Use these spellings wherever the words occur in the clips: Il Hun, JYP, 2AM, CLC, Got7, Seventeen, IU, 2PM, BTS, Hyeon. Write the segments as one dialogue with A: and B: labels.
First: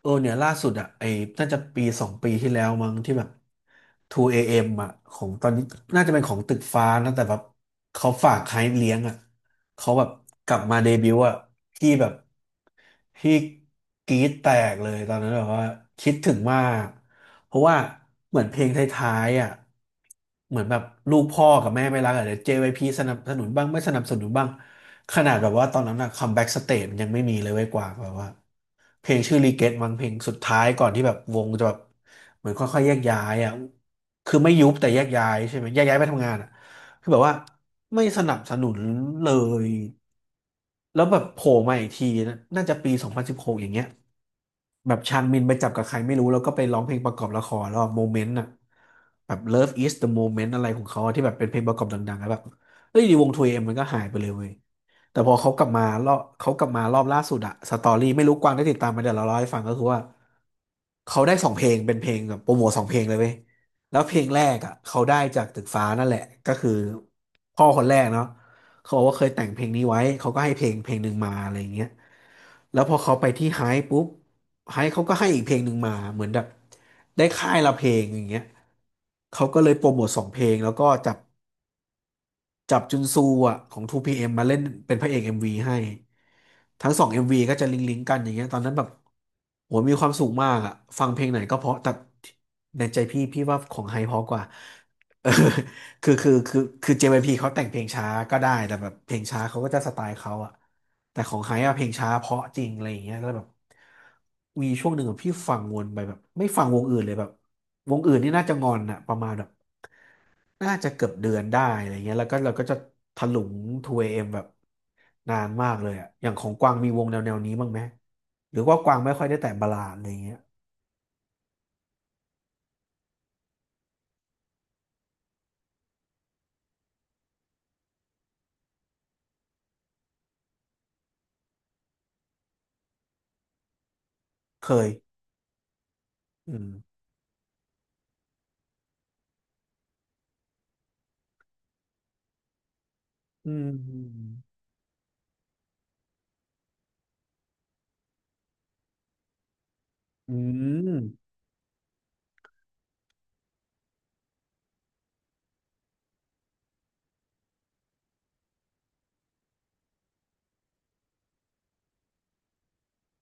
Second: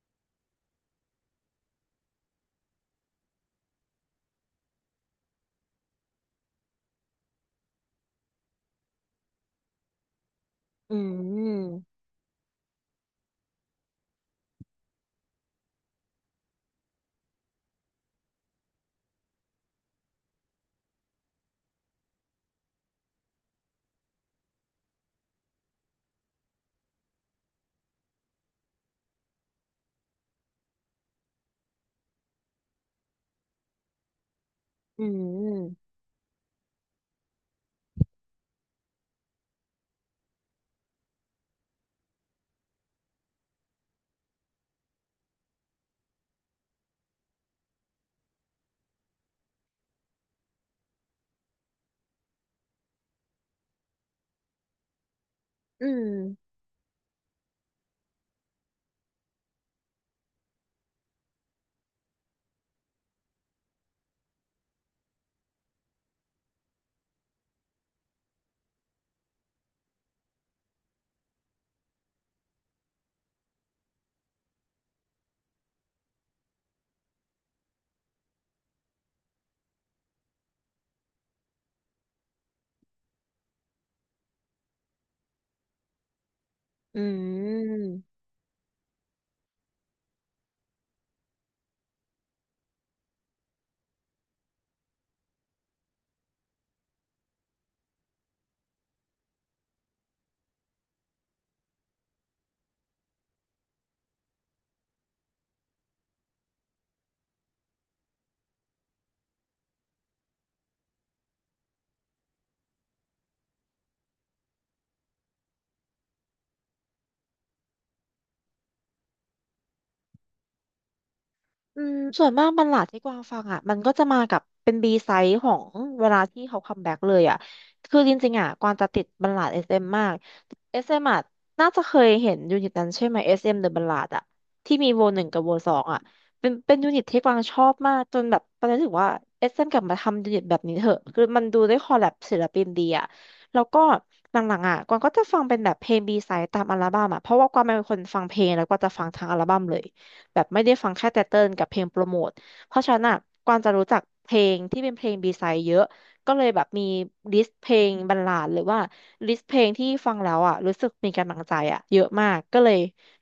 A: เออเนี่ยล่าสุดอ่ะไอ้น่าจะปีสองปีที่แล้วมั้งที่แบบ2 AM อเอ็มอ่ะของตอนนี้น่าจะเป็นของตึกฟ้านะแต่แบบเขาฝากใครเลี้ยงอ่ะเขาแบบกลับมาเด
B: อื
A: บิวต์อ่ะ
B: ม
A: พี่แบบพี่กรี๊ดแตกเลยตอนนั้นแบบว่าคิดถึงมากเพราะว่าเหมือนเพลงท้ายๆอ่ะเหมือนแบบลูกพ่อกับแม่ไม่รักอะเดี๋ยว JYP สนับสนุนบ้างไม่สนับสนุนบ้าง ขนาดแบบว่าตอนนั้นอะคัมแบ็กสเตจมันยังไม่มีเลยเว้ยกว่างแบบว่าเพลงชื่อรีเกตมั้งเพลงสุดท้ายก่อนที่แบบวงจะแบบเหมือนค่อยๆแยกย้ายอ่ะคือไม่ยุบแต่แย
B: อื
A: กย้ายใช่ไหมแยก
B: ม
A: ย้ายไปทำงานอ่ะคือแบบว่าไม่สนับสนุนเลยแล้วแบบโผล่มาอีกทีนะน่าจะปี2016อย่างเงี้ย แบบชางมินไปจับกับใครไม่รู้แล้วก็ไปร้องเพลงประกอบละครแล้วโมเมนต์อะ moment อะแบบ Love is the moment อะไรของเขาอะที่แบบเป็นเพลงประกอบดังๆแล้วแบบเอ้ยดีวงทูเอ็มมันก็หายไปเลยเว้ยแต่พอเขากลับมา
B: อื
A: รอบเขา
B: ม
A: กลับมารอบล่าสุดอะสตอรี่ไม่รู้กวางได้ติดตามไหมเดี๋ยวเราเล่าให้ฟังก็คือว่าเขาได้สองเพลงเป็นเพลงแบบโปรโมทสองเพลงเลยเว้ยแล้วเพลงแรกอะเขาได้จากตึกฟ้านั่นแหละก็คือพ่อคนแรกเนาะเขาบอกว่าเคยแต่งเพลงนี้ไว้เขาก็ให้เพลงหนึ่งมาอะไรอย่างเงี้ยแล้วพอเขาไปที่ไฮป์ปุ๊บ ไฮเขาก็ให้อีกเพลงหนึ่งมาเหมือนแบบได้ค่ายละเพลงอย่างเงี้ยเขาก็เลยโปรโมทสองเพลงแล้วก็จับ จับจุนซูอ่ะของ 2PM มมาเล่นเป็นพระเอก MV ให้ทั้ง
B: อื
A: สอง
B: ม
A: MV
B: อื
A: ก็
B: ม
A: จะ
B: อื
A: ลิงก์ลิงกกั
B: ม
A: นอย่างเงี้ยตอนนั้นแบบโหมีความสุขมากอ่ะฟังเพลงไหนก็เพราะแต่ในใจพี่ว่าของไฮเพราะกว่า เออคือ j พ p เขาแต่งเพลงช้าก็ได้แต่แบบเพลงช้าเขาก็จะสไตล์เขาอ่ะแต่ของไฮอะเพลงช้าเพราะจริงอะไรอย่างเงี้ยแล้วแบบมีช่วงหนึ่งอะพี่ฟังวนไปแบบไม่ฟังวงอื่นเลยแบบวงอื่นนี่น่าจะงอนอะประมาณแบบ น่าจะเกือบเดือนได้อะไรเงี้ยแล้วก็เราก็จะถลุง 2AM แบบนานมากเลยอะอย่างของกวางมีวงแนวนี้บ้างไหมหรือว่ากวางไม่ค่อยได้แต่บัลลาดอะไรเงี้ย
B: อืมส่วนมากบันหลาดที่กวางฟังอ่ะมันก็จะมากับเป็นบีไซด์ของเวลาที่เขาคัมแบ็กเลยอ่ะคือจริงๆอ่ะกวางจะติดบัลลาดเอสเอ็มมากเอสเอ็มอ่ะน่าจะเคยเห็นยูนิตนั้นใช่ไหมเอสเอ็มเดอะบัลลาดอ่ะ
A: เค
B: ที่มีโว
A: ย
B: หนึ่งกับโวสองอ่ะเป็น
A: อืม
B: เป็นยูนิตที่กวางชอบมากจนแบบตอนนี้ถึงว่าเอสเอ็มกลับมาทำยูนิตแบบนี้เถอะคือมันดูได้คอลแลบศิลปินดีอ่ะ
A: อื
B: แล้วก็ห
A: ม
B: ลังๆอ่ะกวางก็จะฟังเป็นแบบเพลงบีไซด์ตามอัลบั้มอ่ะเพราะว่ากวางเป็นคนฟังเพลงแล้วก็จะฟังทั้งอัลบั้มเลย
A: อื
B: แบบไม่ได้ฟังแค่แต่
A: ม
B: เติ้ลกับเพลงโปรโมทเพราะฉะนั้นอ่ะกวางจะรู้จักเพลงที่เป็นเพลงบีไซด์เยอะ ก็เลยแบบมีลิสต์เพลงบรรลาดหรือว่าลิสต์เพลงที่ฟังแล้วอ่ะรู้สึกมีกำลังใจอ่ะเยอะมากก็เลย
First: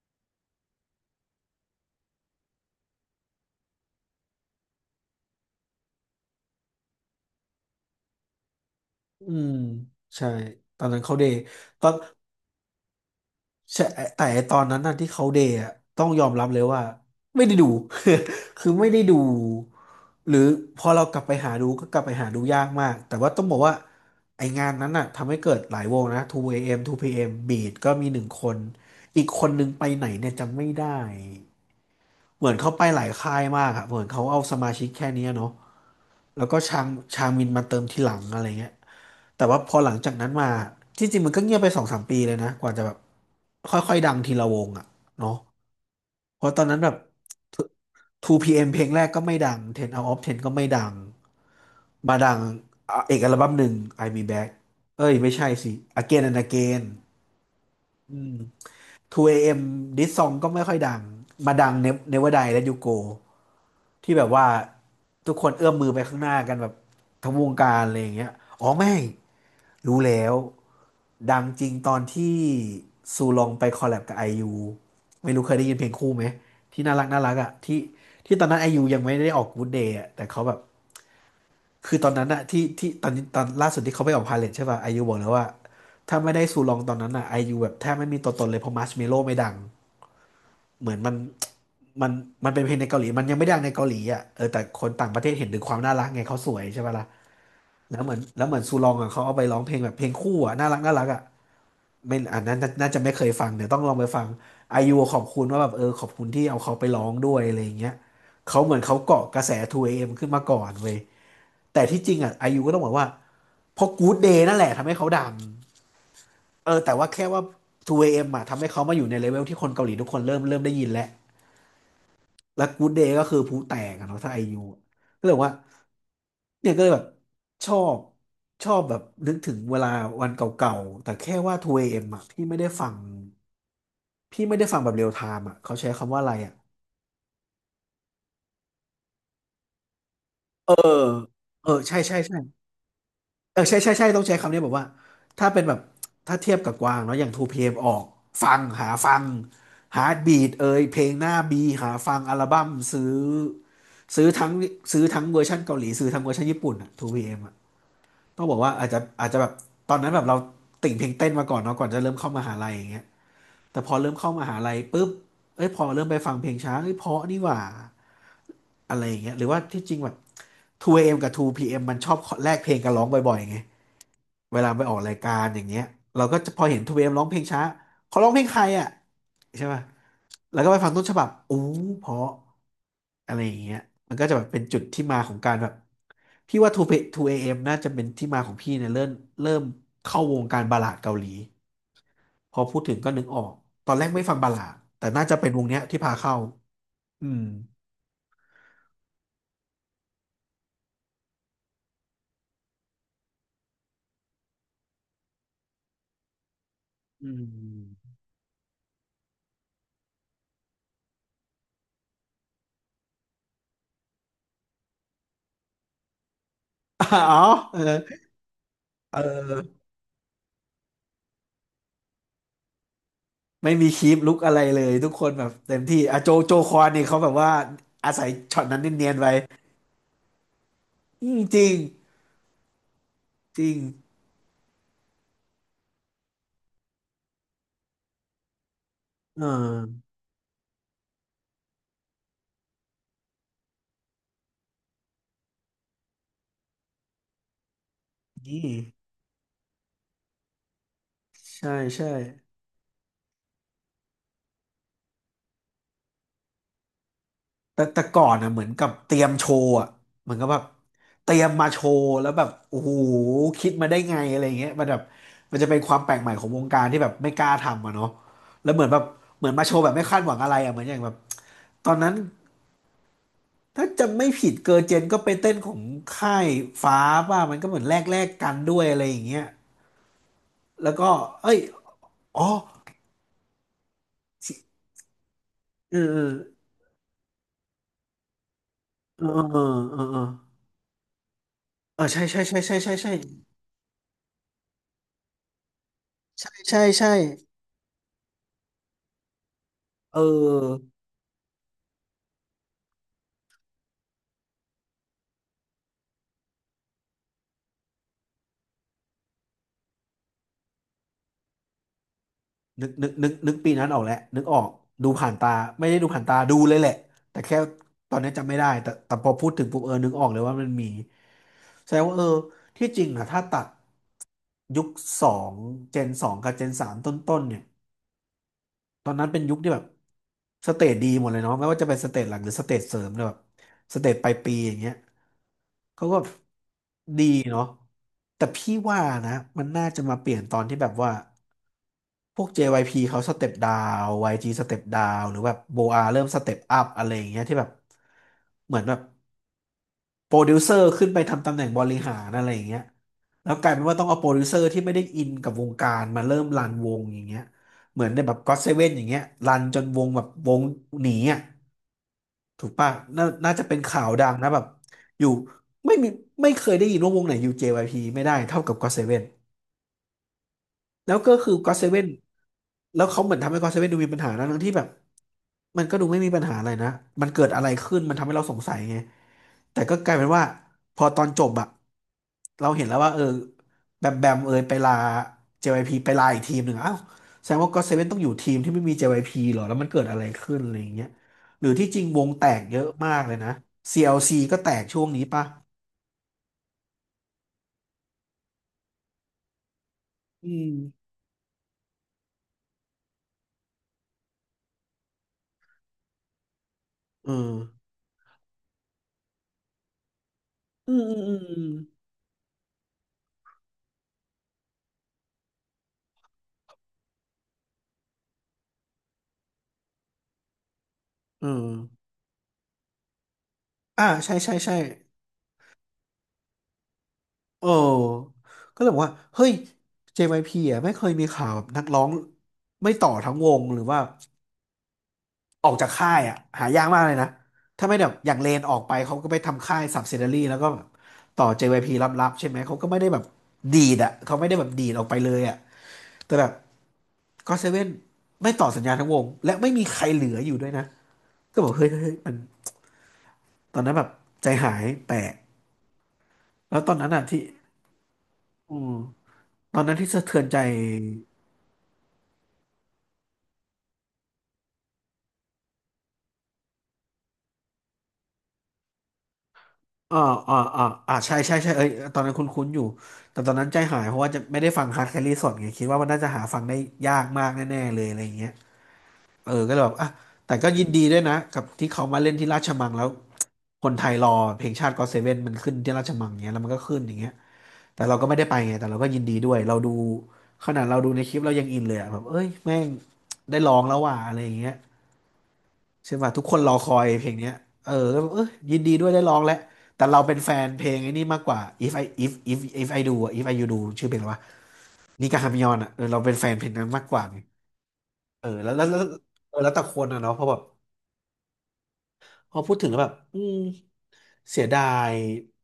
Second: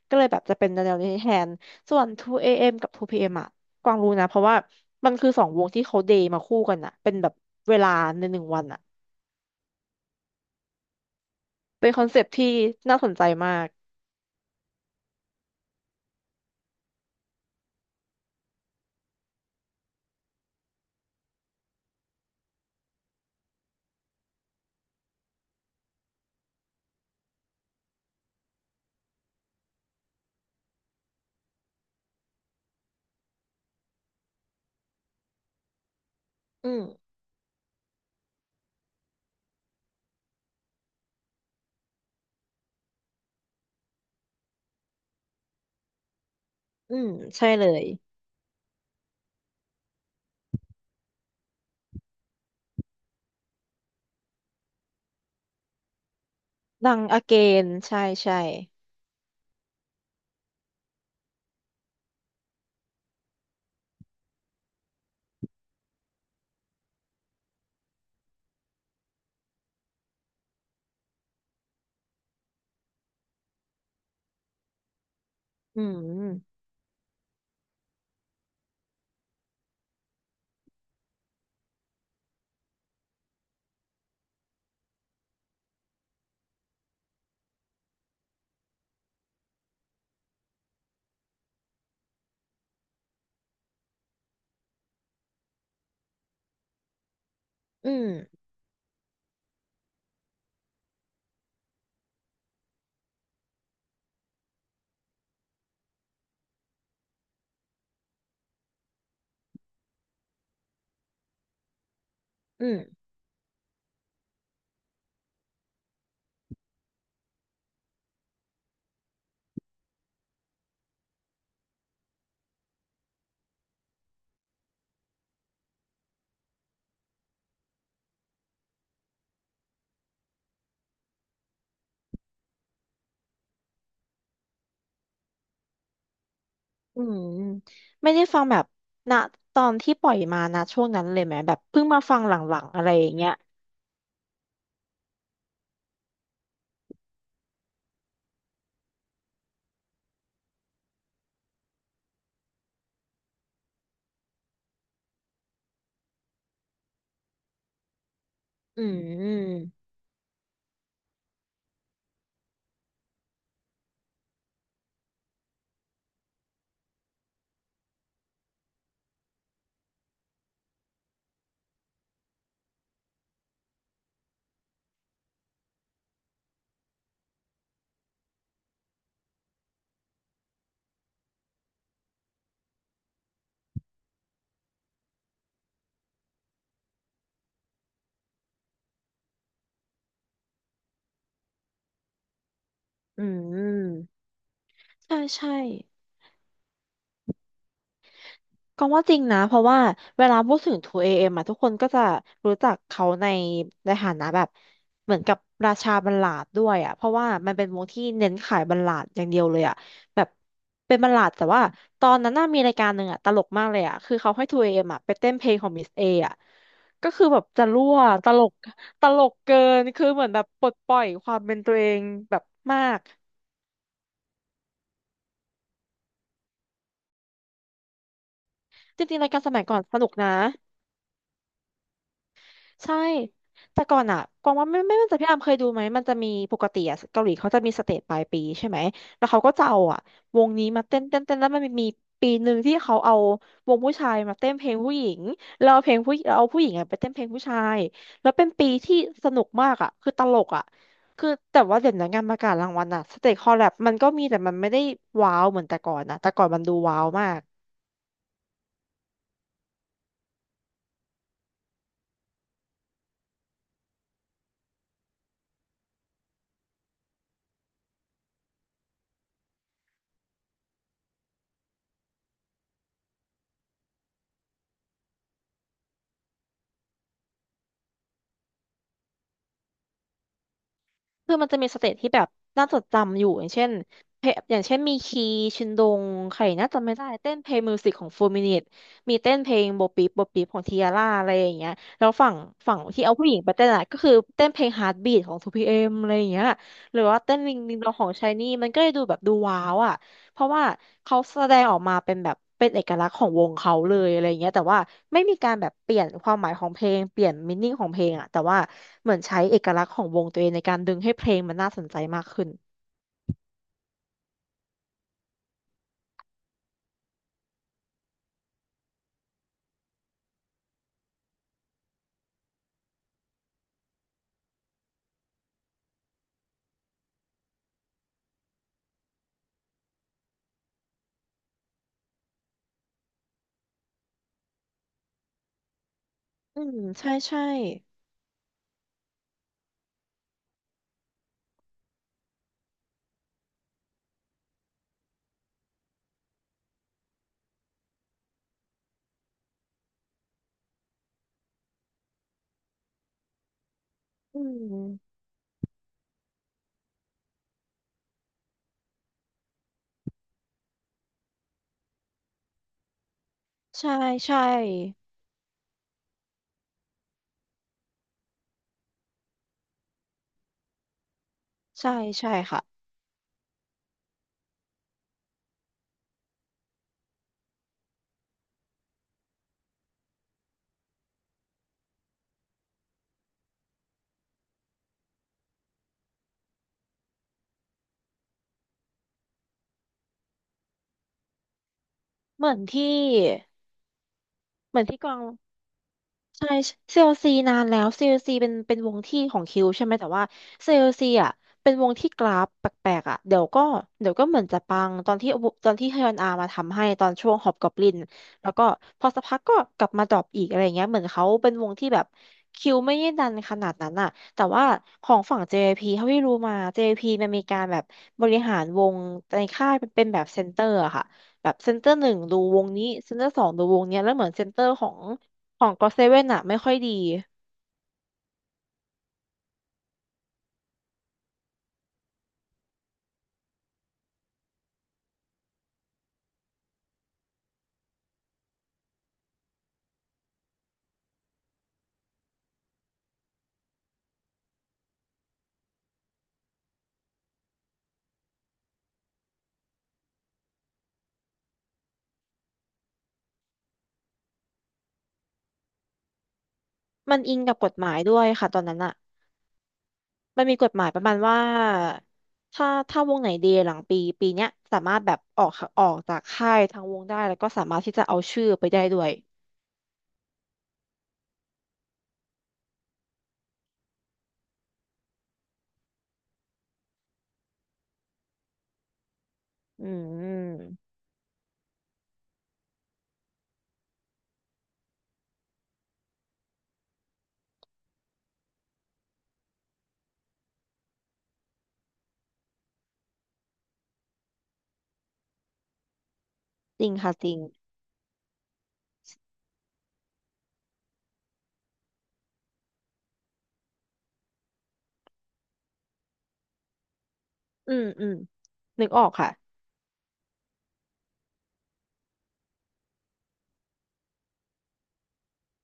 B: ก็เลยแบบจะเป็นแนวนี้แทนส่วน2 AM กับ2 PM อมอ่ะกวางรู้นะเพราะว่ามันคือสองวงที่เขาเดย์มาคู่กันอ่ะเป็นแบบเวลาในหนึ่งวันอ่ะ
A: อืมใช่ตอนนั้นเขาเดย์ตอ
B: เป็น
A: น
B: คอนเซปต์ที่น่าสนใจมาก
A: ใช่แต่ไอ้ตอนนั้นน่ะที่เขาเดย์อะต้องยอมรับเลยว่าไม่ได้ดู คือไม่ได้ดูหรือพอเรากลับไปหาดูก็กลับไปหาดูยากมากแต่ว่าต้องบอกว่าไองานนั้นน่ะทำให้เกิดหลายวงนะ 2AM 2PM Beat ก็มีหนึ่งคนอีกคนนึงไปไหนเนี่ยจำไม่ได้เหมือนเขาไปหลายค่ายมากอะเหมือนเขาเอาสมาชิกแค่เนี้ยเนาะแล้วก็
B: อื
A: ชา
B: ม
A: งชางมินมาเติมทีหลังอะไรเงี้ย แต่ว่าพอหลังจากนั้นมาที่จริงมันก็เงียบไปสองสามปีเลยนะกว่าจะแบบค่อยๆดังทีละวงอ่ะเนาะเพราะตอนนั้นแบบ
B: อืมใช่เลย
A: 2PM เอ็มเพลงแรกก็ไม่ดัง10 out of 10ก็ไม่ดังมาดังอ่ะเอกอัลบั้มหนึ่ง I Me Back เอ้ยไม่ใช่สิ Again and Again
B: ดังอเกนใช่
A: อืม
B: ใช่
A: 2AM This Song ก็ไม่ค่อยดังมาดัง Never Die และ You Go ที่แบบว่าทุกคนเอื้อมมือไปข้างหน้ากันแบบทั้งวงการอะไรอย่างเงี้ยอ๋อไม่รู้แล้ว ดังจริงตอนที่ซูลองไปคอลแลบกับไอยูไม่รู้เคยได้ยิน
B: อื
A: เพลงคู่ไหม
B: ม
A: ที่น่ารักอ่ะที่ตอนนั้นไอยูยังไม่ได้ออก Good Day อ่ะแต่เขาแบบคือตอนนั้นอ่ะที่ตอนนี้ตอนล่าสุดที่เขาไปออกพาเลทใช่ป่ะไอยูบอกแล้วว่าถ้าไม่ได้ซูลองตอนนั้นอ่ะไอยูแบบแทบไม่มีตัวตนเลยเพราะมัชเมโลไม่ดังเหมือนมันมันเป็นเพลงในเกาหลีมันยังไม่ดังในเกาหลีอ่ะเออแต่คนต่างประเทศเห็นถึงความน่ารักไงเขาสวยใช่ป่ะล่ะ
B: อื
A: แล้วเหมือน
B: ม
A: แล้วเหมือนซูลองอ่ะเขาเอาไปร้องเพลงแบบเพลงคู่อ่ะน่ารักอ่ะ ไม่อันนั้นน่าจะไม่เคยฟังเดี๋ยวต้องลองไปฟังไอยูขอบคุณว่าแบบเออขอบคุณที่เอาเขาไปร้องด้วยอะไรอย่างเงี้ยเขาเหมือนเขาเกาะกระแส 2AM ขึ้นมาก่อนเว้ยแต่ที่จริงอ่ะไอยู
B: อื
A: ก็ต้องบอ
B: ม
A: กว่าเพราะ Good Day นั่นแหละทำให้เขาดังเออแต่ว่าแค่ว่า 2AM อเอ็มอ่ะทำให้เขามาอยู่ในเลเวลที่คนเกาหลีทุกคนเริ่มได้ยินแล้วและ Good Day ก็คือผู้แตกอะเนาะถ้าไอยูก็เลยบอกว่าเนี่ยก็เลยแบบชอบชอบแบบนึกถึงเวลาวันเก่าๆแต่แค่ว่า 2AM อเอ็มอ่ะพี่ไม่ได้ฟัง พี่ไม่ได้ฟังแบบเรียลไทม์อ่ะเขาใช้คำว่าอะไรอ่ะ
B: อืม ไม่ได้ฟังแบบณตอนที่ปล่อยมานะ
A: เออ
B: ช่วงนั้นเลยไหม แบบ
A: เออ
B: เพิ่ง
A: ใช่
B: มาฟั
A: ใช่
B: งหล
A: ใช่
B: ังๆอะไรอย่างเงี้ย
A: เออใช่ใช่ใช่ต้องใช้คำนี้แบบว่าถ้าเป็นแบบถ้าเทียบกับกวางเนาะอย่าง 2PM อมออกฟังหาฟังฮาร์ดบีทเอยเพลงหน้าบีหาฟังอัลบั้มซื้อซื้อทั้งซื้อทั้งเวอร์ชันเกาหลีซื้อทั้งเวอร์ชันญี่ปุ่นอ่ะ 2PM ต้องบอกว่า
B: อื
A: อาจจะแบบ
B: ม
A: ตอนนั้นแบบเราติ่งเพลงเต้นมาก่อนเนาะก่อนจะเริ่มเข้ามหาลัยอย่างเงี้ยแต่พอเริ่มเข้ามหาลัยปุ๊บเอ้ยพอเริ่มไปฟังเพลงช้าเอ้ยเพราะนี่หว่าอะไรอย่างเงี้ยหรือว่าที่จริงแบบ 2AM กับ 2PM มมันชอบแลกเพลงกันร้องบ่อยๆไง เวลาไปออกรายการอย่างเงี้ยเราก็จะพอเห็นทูเอมร้องเพลงช้าเขาร้องเพลงใครอ่ะใช่ป่ะแล้วก็ไปฟังต้นฉบับอู้เพราะอะไรอย่างเงี้ยมันก็จะแบบเป็นจุดที่มาของการแบบพี่ว่าทูเอ a m น่าจะเป็นที่มาของพี่เนี่ยเริ่มเข้าวงการบัลลาดเกาหลีพอพูดถึงก็นึ
B: อื
A: กออก
B: ม
A: ตอนแรกไม่ฟังบัลลาดแต่
B: ใช่
A: น่าจะเป็น
B: ใช่
A: วงเนี้ยที่พาเข้าอืม
B: ก็ว่าจริงนะเพราะว่าเวลาพูดถึง 2AM อเอ็มอะทุกคนก็จะรู้จักเขาในฐานะแบบเหมือนกับราชาบัลลาดด้วยอะเพราะ
A: อื
B: ว่ามันเป็นวงที่
A: ม
B: เน้นขายบัลลาดอย่างเดียวเลยอะแบบเป็นบัลลาดแต่ว่าตอนนั้นน่ามีรายการหนึ่งอะตลกมากเลยอะคือเขาให้ 2AM อเอ็มอะไปเต้นเพลงของมิสเออะก็
A: อ๋
B: คือแบ
A: อ
B: บจะ
A: เออ
B: รั่วตลกต
A: เอ
B: ลกเกิน
A: อ
B: คือเหมือนแบบปลดปล่อยความเป็นตัวเองแบบมาก
A: ไม่มีคีปลุกอะไรเลยทุกคนแบบเต็มที่อะโจโจคอนนี่เขาแบบว่าอาศัยช็อตนั้น
B: จ
A: เนียน
B: ริ
A: ๆ
B: งๆรา
A: ไว้
B: ยการสมัยก่อนสนุกนะ
A: อืมจริง
B: ใช่
A: จริง
B: แต่ก่อนอ่ะกวางว่าไม่แน่ใจพี่อามเคยดูไหมมันจะมีปกติอ่ะเกาหลีเขาจะมีสเตจปลายปีใช่ไหมแล้ว
A: เอ
B: เขาก็จะเอาอ่ะ
A: อ
B: วงนี้มาเต้นแล้วมันมีปีหนึ่งที่เขาเอาวงผู้ชายมาเต้นเพลงผู้หญิงแล้วเอาเพลงผู้แล้วเอาผู้หญิงอ่ะไปเต้นเพลงผู้ชายแล้วเป็น
A: นี่
B: ปีที่สนุกมากอ่ะคือตลกอ่ะคือแต่
A: ใช่
B: ว่าเดี๋ยว
A: ใช่
B: นี้งานประกาศรางวัลอ่ะสเตจคอลแลบมันก็มีแต่มันไม่ได้ว้าวเหมือนแต่ก่อนนะแต่ก่อนมันดูว้าวมาก
A: แต่แต่ก่อนอ่ะเหมือนกับเตรียมโชว์อ่ะเหมือนกับแบบเตรียมมาโชว์แล้วแบบโอ้โหคิดมาได้ไงอะไรอย่างเงี้ยมันแบบมันจะเป็นความแปลกใหม่ของวงการที่แบบไม่กล้าทำอ่ะเนาะแล้วเหมือนแบบเหมือนมาโชว์แบบไม่คาดหวังอะไรอ่ะเหมือนอย่างแบบตอนนั้น ถ้าจำไม่ผิดเกอร์เจนก็ไปเต้นของค่ายฟ้าป่ะมันก็เหมือนแลกกันด้วยอะไรอย่างเงี้ยแล้วก็
B: คือมัน
A: เอ้
B: จะ
A: ย
B: มีสเตจที่แบบ
A: อ๋อ
B: น่าจดจำอยู่อย่างเช่นเพลงอย่างเช่นมีคีชินด
A: เออ
B: ง
A: เออ
B: ใครน่าจะไม่ได้เต้นเพลงมิวสิกของโฟมินิตมี
A: เออ
B: เต้นเพ
A: เอ
B: ลง
A: อ
B: โบ
A: เอ
B: ปี
A: อเออ
B: โบปีของทียาร่าอะไรอย่างเงี้ย
A: ใช่
B: แล้ว
A: ใช่
B: ฝั่ง
A: ใช่ใช่ใช่
B: ที่
A: ใช่
B: เอาผู้หญิงไปเต้นอะก็คือเต้นเพลงฮาร์ดบีทของทพ p เอมอะไรอย่างเงี้ย
A: ใช่ใช่
B: หรือ
A: ใช่
B: ว่าเต้นวิงวิงดองของชายนี่มันก็เลยดูแบบดูว้าวอ่ะ
A: เ
B: เพราะว่า
A: ออ
B: เขาแสดงออกมาเป็นแบบเป็นเอกลักษณ์ของวงเขาเลยอะไรเงี้ยแต่ว่าไม่มีการแบบเปลี่ยนความหมายของเพลงเปลี่ยนมินนิ่งของเพลงอะแต่ว่าเหมือนใช้เอกลักษณ์ของวงตัวเองในการดึงให้เพลงมันน่าสนใจมากขึ้น
A: นึกปีนั้นออกแหละนึกออกดูผ่านตาไม่ได้ดูผ่านตาดูเลยแหละแต่แค่ตอนนี้จำไม่ได้แต่พอพูดถึงปุ๊บเออนึกออกเลยว่ามันมีแสดงว่าเออที่จริงอะถ้าตัดยุคสองเจนสองกับเจนสามต้นๆเนี่ย ตอนนั้นเป็นยุคที่แบบสเตจดีหมดเลยเนาะไม่ว่าจะเป็นสเตจหลักหรือสเตจเสริมเนี่ยแบบสเตจปลายปีอย่างเงี้ยเขาก็
B: อืมใช่
A: ดี
B: ใช่
A: เนาะแต่พี่ว่านะมันน่าจะมาเปลี่ยนตอนที่แบบว่าพวก JYP เขาสเต็ปดาว YG สเต็ปดาวหรือแบบโบอาเริ่มสเต็ปอัพอะไรอย่างเงี้ยที่แบบเหมือนแบบ โปรดิวเซอร์ขึ้นไปทำตำแหน่งบริหารอะไรอย่างเงี้ยแล้วกลายเป็นว่าต้องเอาโปร
B: อื
A: ดิวเซอร์ที่ไม่ได้
B: ม
A: อินกับวงการมาเริ่มรันวงอย่างเงี้ยเหมือนในแบบก็อตเซเว่นอย่างเงี้ยรันจนวงแบบวงหนีอ่ะถูกป่ะน่าจะเป็น
B: ใช่
A: ข่าวดัง
B: ใช่
A: นะแบบอยู่ไม่มีไม่เคยได้ยินว่าวงไหนอยู่ JYP ไม่ได้เท่ากับก็อตเซเว่น แล้วก็คือก็อตเซ
B: ใช่
A: เว่น
B: ใช่ค่ะ
A: แล้วเขาเหมือนทำให้ก็อตเซเว่นดูมีปัญหานะทั้งที่แบบมันก็ดูไม่มีปัญหาอะไรนะมันเกิดอะไรขึ้นมันทำให้เราสงสัยไงแต่ก็กลายเป็นว่าพอตอนจบอะเราเห็นแล้วว่าเออแบมแบมเอยไปลา JYP ไปลาอีกทีมหนึ่งอ้าวแสดงว่าก็อตเซเว่นต้องอยู่ทีมที่ไม่มี JYP เหรอแล้วมันเกิดอะไรขึ้นอะไรอย่างเงี้ยหรือที่จริงวงแต
B: เหมือ
A: ก
B: น
A: เย
B: ที่
A: อะมากเลยนะ CLC ก็แต
B: เหมื
A: ก
B: อนที่
A: ช่ว
B: ก
A: ง
B: วาง
A: นี้ป่ะ
B: ใช่ CLC นานแล้ว CLC เป็นเป็นวงที่ของคิวใช่ไหมแต่ว่า
A: อืม
B: CLC อลซีอ่ะเป็นวงที่กราฟแปลกๆอ่ะเดี๋ยวก็เหมือนจะปังตอนที่ฮยอนอามาทำให้ตอน
A: เอ
B: ช่วงฮอ
A: อ
B: บกอบลินแล้วก็พอสักพักก็กลับมาดรอปอีกอะไรเงี้ย
A: อื
B: เหมื
A: ม
B: อน
A: อืม
B: เขา
A: อื
B: เป็น
A: ม
B: วงที่แบบคิวไม่ได้ดันขนาดนั้นอ่ะแต่ว่าของฝั่ง JYP เจพีเท่าที่รู้มา JYP มันมีการแบบบริหารวงในค่ายเป็นแบบเซนเตอร์อะค่ะ
A: อื
B: แบบ
A: ม
B: เซนเตอร์หนึ่งดูวงนี้เซนเตอร์สองดูวงเนี้
A: เอ
B: ย
A: ออ่า
B: แล้วเหมือ
A: ใช่
B: นเซน
A: ใช่
B: เตอร์
A: ใช่
B: ของ ของก็เซเว่นอะไม่ค่อยดี
A: เออก็เลยบอกว่า เฮ้ย JYP อ่ะไม่เคยมีข่าวแบบนักร้องไม่ต่อทั้งวงหรือว่าออกจากค่ายอ่ะหายากมากเลยนะถ้าไม่แบบอย่างเลนออกไปเขาก็ไปทำค่าย subsidiary แล้วก็แบบต่อ JYP ลับๆใช่ไหมเขาก็ไม่ได้แบบดีดอ่ะเขาไม่ได้แบบดีดออกไปเลยอ่ะแต่แบบก็เซเว่นไม่ต่อสัญญาทั้งวงและไม่มีใครเหลืออยู่ด้วยนะก็บอกเฮ้ยมันตอนนั้นแบบใจหายแปลกแล้วตอนนั้น
B: มัน
A: อ่ะ
B: อิ
A: ที่
B: งกับกฎหมายด้วยค่ะตอน
A: อื
B: นั้น
A: ม
B: อะ
A: ตอนนั้นที่สะเทือ
B: มั
A: น
B: นมี
A: ใจ
B: กฎหมายประมาณว่าถ้าวงไหนเดย์หลังปีปีเนี้ยสามารถแบบออกออกจากค่ายทางวงได้แล้วก็สามารถที่จะเอาชื่อไปได้ด้วย
A: อ่าอ่าอ่าใช่ใช่ใช่เอ้ย ตอนนั้นคุ้นๆอยู่ แต่ตอนนั้นใจหาย เพราะว่าจะไม่ได้ฟังฮาร์ดแครี่สดไงคิดว่ามันน่าจะหาฟังได้ยากมากแน่ๆเลยอะไรอย่างเงี้ยเออก็เลย
B: อื
A: แบบแต่ก็ยิน
B: ม
A: ดีด้วยนะกับที่เขามาเล่นที่ราชมังแล้ว คนไทยรอเพลงชาติก็เซเว่นมันขึ้นที่ราชมังเงี้ยแล้วมันก็ขึ้นอย่างเงี้ยแต่เราก็ไม่ได้ไปไงแต่เราก็ยินดีด้วยเราดูขนาดเราดูในคลิปเรายังอินเลยอะแบบเอ้ยแม่งได้ร้องแล้วว่ะอะไรอย่างเงี้ย ใช่ป่ะทุกคนรอ
B: จ
A: ค
B: ริง
A: อย
B: ค่ะ
A: เพ
B: จ
A: ล
B: ริ
A: ง
B: ง
A: เนี้ยเออก็เออยินดีด้วยได้ร้องแล้วแต่เราเป็นแฟนเพลงไอ้นี่มากกว่า if I if if I do อะ if I you do ชื่อเพลงอะไรวะนี่ก็ฮามยอนอ่ะเออเราเป็นแฟนเพลงนั้นมากกว่าไง
B: อืมอืม
A: เออแล้วแล้
B: นึ
A: ว
B: ก
A: แล้
B: อ
A: ว
B: อกค่ะ
A: เออแล้วแต่คนอ่ะเนาะเพราะแบบ พอพูดถึงแล้วแบบอืมเสียดาย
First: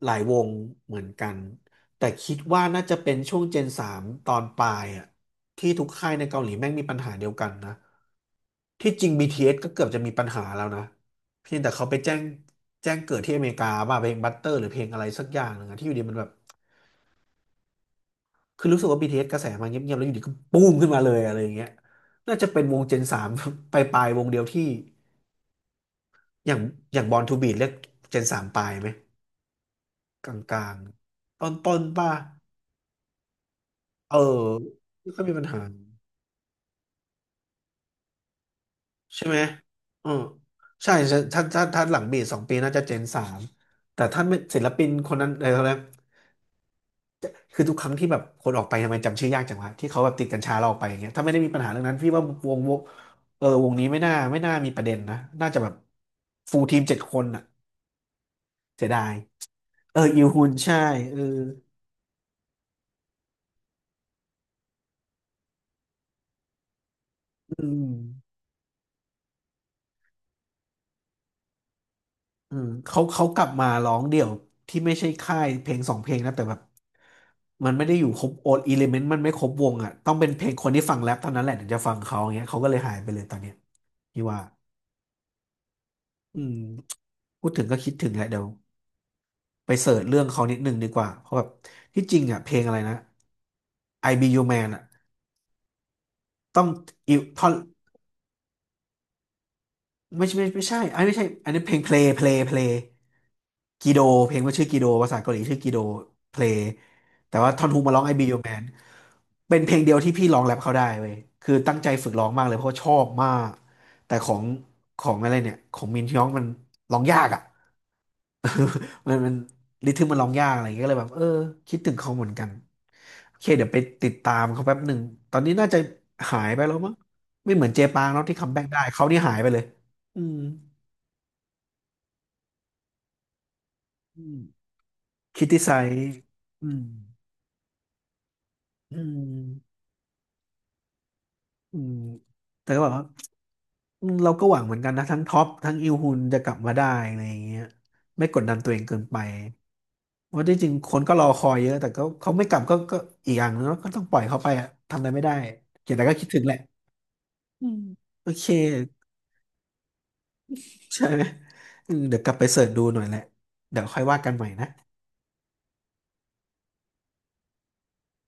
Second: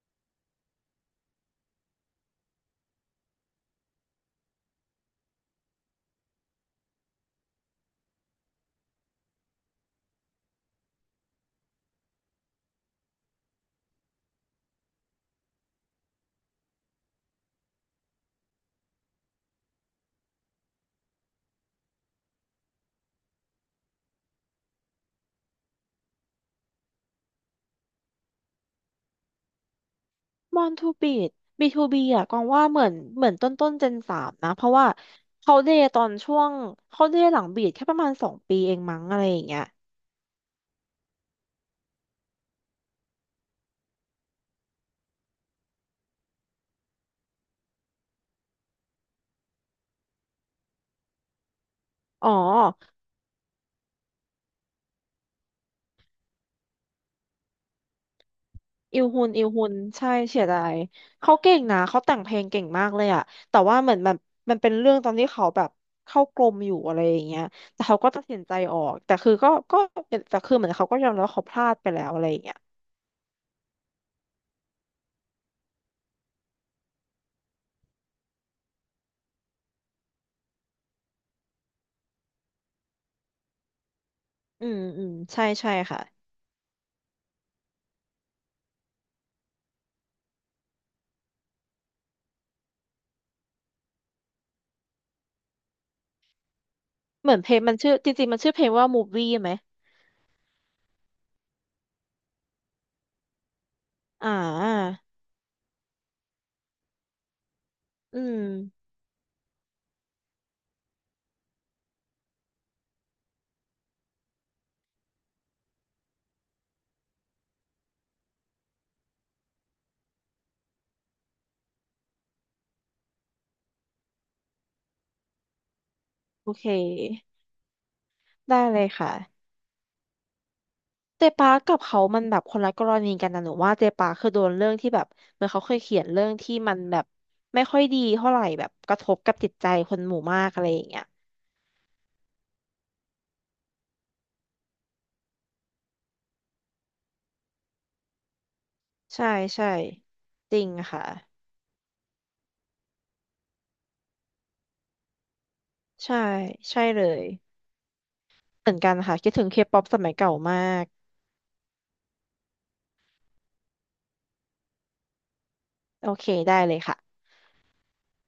A: หลายวงเหมือนกันแต่คิดว่าน่าจะเป็นช่วงเจนสามตอนปลายอะที่ทุกค่ายในเกาหลีแม่งมีปัญหาเดียวกันนะที่จริง BTS ก็เกือบจะมีปัญหาแล้วนะเพียงแต่เขาไปแจ้งเกิดที่อเมริกาว่าเพลงบัตเตอร์หรือเพลงอะไรสักอย่างหนึ่งอะที่อยู่ดีมันแบบคือรู้สึกว่า BTS กระแสมาเงียบๆแล้วอยู่ดีก็ปุ้มขึ้นมาเลยอะไรอย่างเงี้ยน่าจะเป็นวงเจนสาม ปลายๆวงเดียวที่อย่างอย่างบอลทูบีทเรียกเจนสามปลายไหม ก
B: มอ
A: ลา
B: น
A: ง
B: ทูบีด
A: ๆต
B: บี
A: ้น
B: ทู
A: ๆ
B: บี
A: ป่ะ
B: อะกองว่าเหมือนเหมือนต้นเจน
A: เอ
B: สา
A: อ
B: มนะ เพราะว่า
A: ไม่ค่อยมีปัญ
B: เขา
A: หา
B: เดย์ตอนช่วงเขาเดย์หลังบีดแค่ประมาณสองปีเองมั้งอะไร
A: ใช่
B: อ
A: ไหม
B: ย่างเงี้ย
A: เออใช่ถ้าหลังเบสสองปีน่าจะเจนสามแต่ถ้าไม่ศิลปินคนนั้นอะไรเขาเรียกคือทุกครั้งที่แบบคนออกไปทำไมจำชื่อยากจังวะ ที่เขาแบบติดกัญชาเราออกไปอย่างเงี้ยถ้าไม่ได้มีปัญหาเรื่องนั้นพี่ว่า
B: อ๋อ
A: วงเออวงนี้ไม่น่ามีประเด็นนะ น่าจะแบบฟูลทีมเจ็ดคนอ่ะเสีย
B: อิ
A: ดา
B: ล
A: ย
B: ฮุนอิลฮุน
A: เออ
B: ใช่
A: อิล
B: เสี
A: ฮุ
B: ย
A: น
B: ดาย
A: ใช่เออ
B: เขาเก่งนะเขาแต่งเพลงเก่งมากเลยอะแต่ว่าเหมือนแบบมันเป็นเรื่องตอนที่เขาแบบเข้ากรมอยู่อะไรอย่างเงี้ย
A: อื
B: แต่เขาก็ตัด
A: ม
B: สินใจออกแต่คือก็แต่คือเหมือนเขาก็ยอมรับว่าเขาพลาดไปแล้วอะไรอย่างเงี้ย
A: เขากลับมาร้องเดี่ยวที่ไม่ใช่ค่ายเพลงสองเพลงนะแต่แบบมันไม่ได้อยู่ครบโอดอิเลเมนต์มันไม่ครบวงอ่ะต้องเป็นเพลงคนที่ฟังแรปเท่านั้นแหละถึงจะฟังเขาอย่างเงี้ยเขาก็เลยหายไปเลยตอนเนี้ยพี่ว่า
B: อืมอืมใช่ใช่ค่ะ
A: อืมพูดถึงก็คิดถึงแหละเดี๋ยวไปเสิร์ชเรื่องเขานิดนึงดีกว่าเพราะแบบที่จริงอ่ะเพลงอะไรนะ I Be Your Man อ่ะต้องอิว
B: เหมือน
A: ท่อ
B: เพ
A: น
B: ลงมันชื่อจริงๆมันชื่อเพลงว่า m o v i ่ไหม
A: ไม่ใช่อันนี้ไม่ใช่อันนี้เพลงเพล y กีโดเพ
B: อ่า
A: ลงว่าชื่อกีโดภาษาเกาหลีชื่อกีโดเพล y แต่ว่าทอนฮุมาร้อง I
B: อื
A: Be Your
B: ม
A: Man เป็นเพลงเดียวที่พี่ร้องแรปเขาได้เว้ยคือตั้งใจฝึกร้องมากเลยเพราะว่าชอบมากแต่ของอะไรเนี่ยของมินฮยองมันร้องยากอ่ะ มันริทึมมันร้องยากอะไรอย่างเงี้ยก็เลยแบบเออคิดถึงเขาเหมือนกันโอเคเดี๋ยวไปติดตามเขาแป๊บหนึ่งตอนนี้น่าจะหา
B: โอ
A: ยไป
B: เค
A: แล้วมั้งไม่เหมือนเจปางเนาะที่คัม
B: ได้
A: แบ็ก
B: เล
A: ได้
B: ย
A: เขา
B: ค่ะ
A: นี่หายไปเลย อืม
B: เจปากับเขามันแบบคนละกรณีกันนะหนูว่าเจปา
A: อื
B: คือ
A: ม
B: โดนเรื่องที่แบบเห
A: คิ
B: มื
A: ด
B: อน
A: ที
B: เขา
A: ไซ
B: เคยเขียน
A: ส์
B: เรื่องที่
A: อื
B: มัน
A: ม
B: แบบไม่ค่อยดีเท่าไหร่แบบก
A: อื
B: ระทบกับจิตใจ
A: ม
B: คนหมู่มากอะไรอย่างเงี้ย
A: อืมแต่ก็แบบว่าอืมเราก็หวังเหมือนกันนะทั้งท็อปทั้งอิลฮุนจะกลับมาได้อะไรอย่างเงี้ยไม่กดดันตัวเองเกินไป
B: ใช่ใช่
A: เพราะ
B: จ
A: ที่
B: ริ
A: จ
B: ง
A: ริงคน
B: ค่ะ
A: ก็รอคอยเยอะแต่ก็เขาไม่กลับก็อีกอย่างนึงแล้วก็ต้องปล่อยเขาไปอะทำอะไรไม่ได้อย่างไรก็
B: ใช่
A: คิดถึงแหละ
B: ใช่เลย
A: อืมโอเค
B: เหมือนกันค่ะคิดถึงเคป๊อปสมัยเก่ามาก
A: ใช่ไหมอืมเดี๋ยวกลับไปเสิร์ชดูหน่อยแหละเดี๋ยวค่อยว่ากันใหม่นะ
B: โอเคได้เลยค่ะ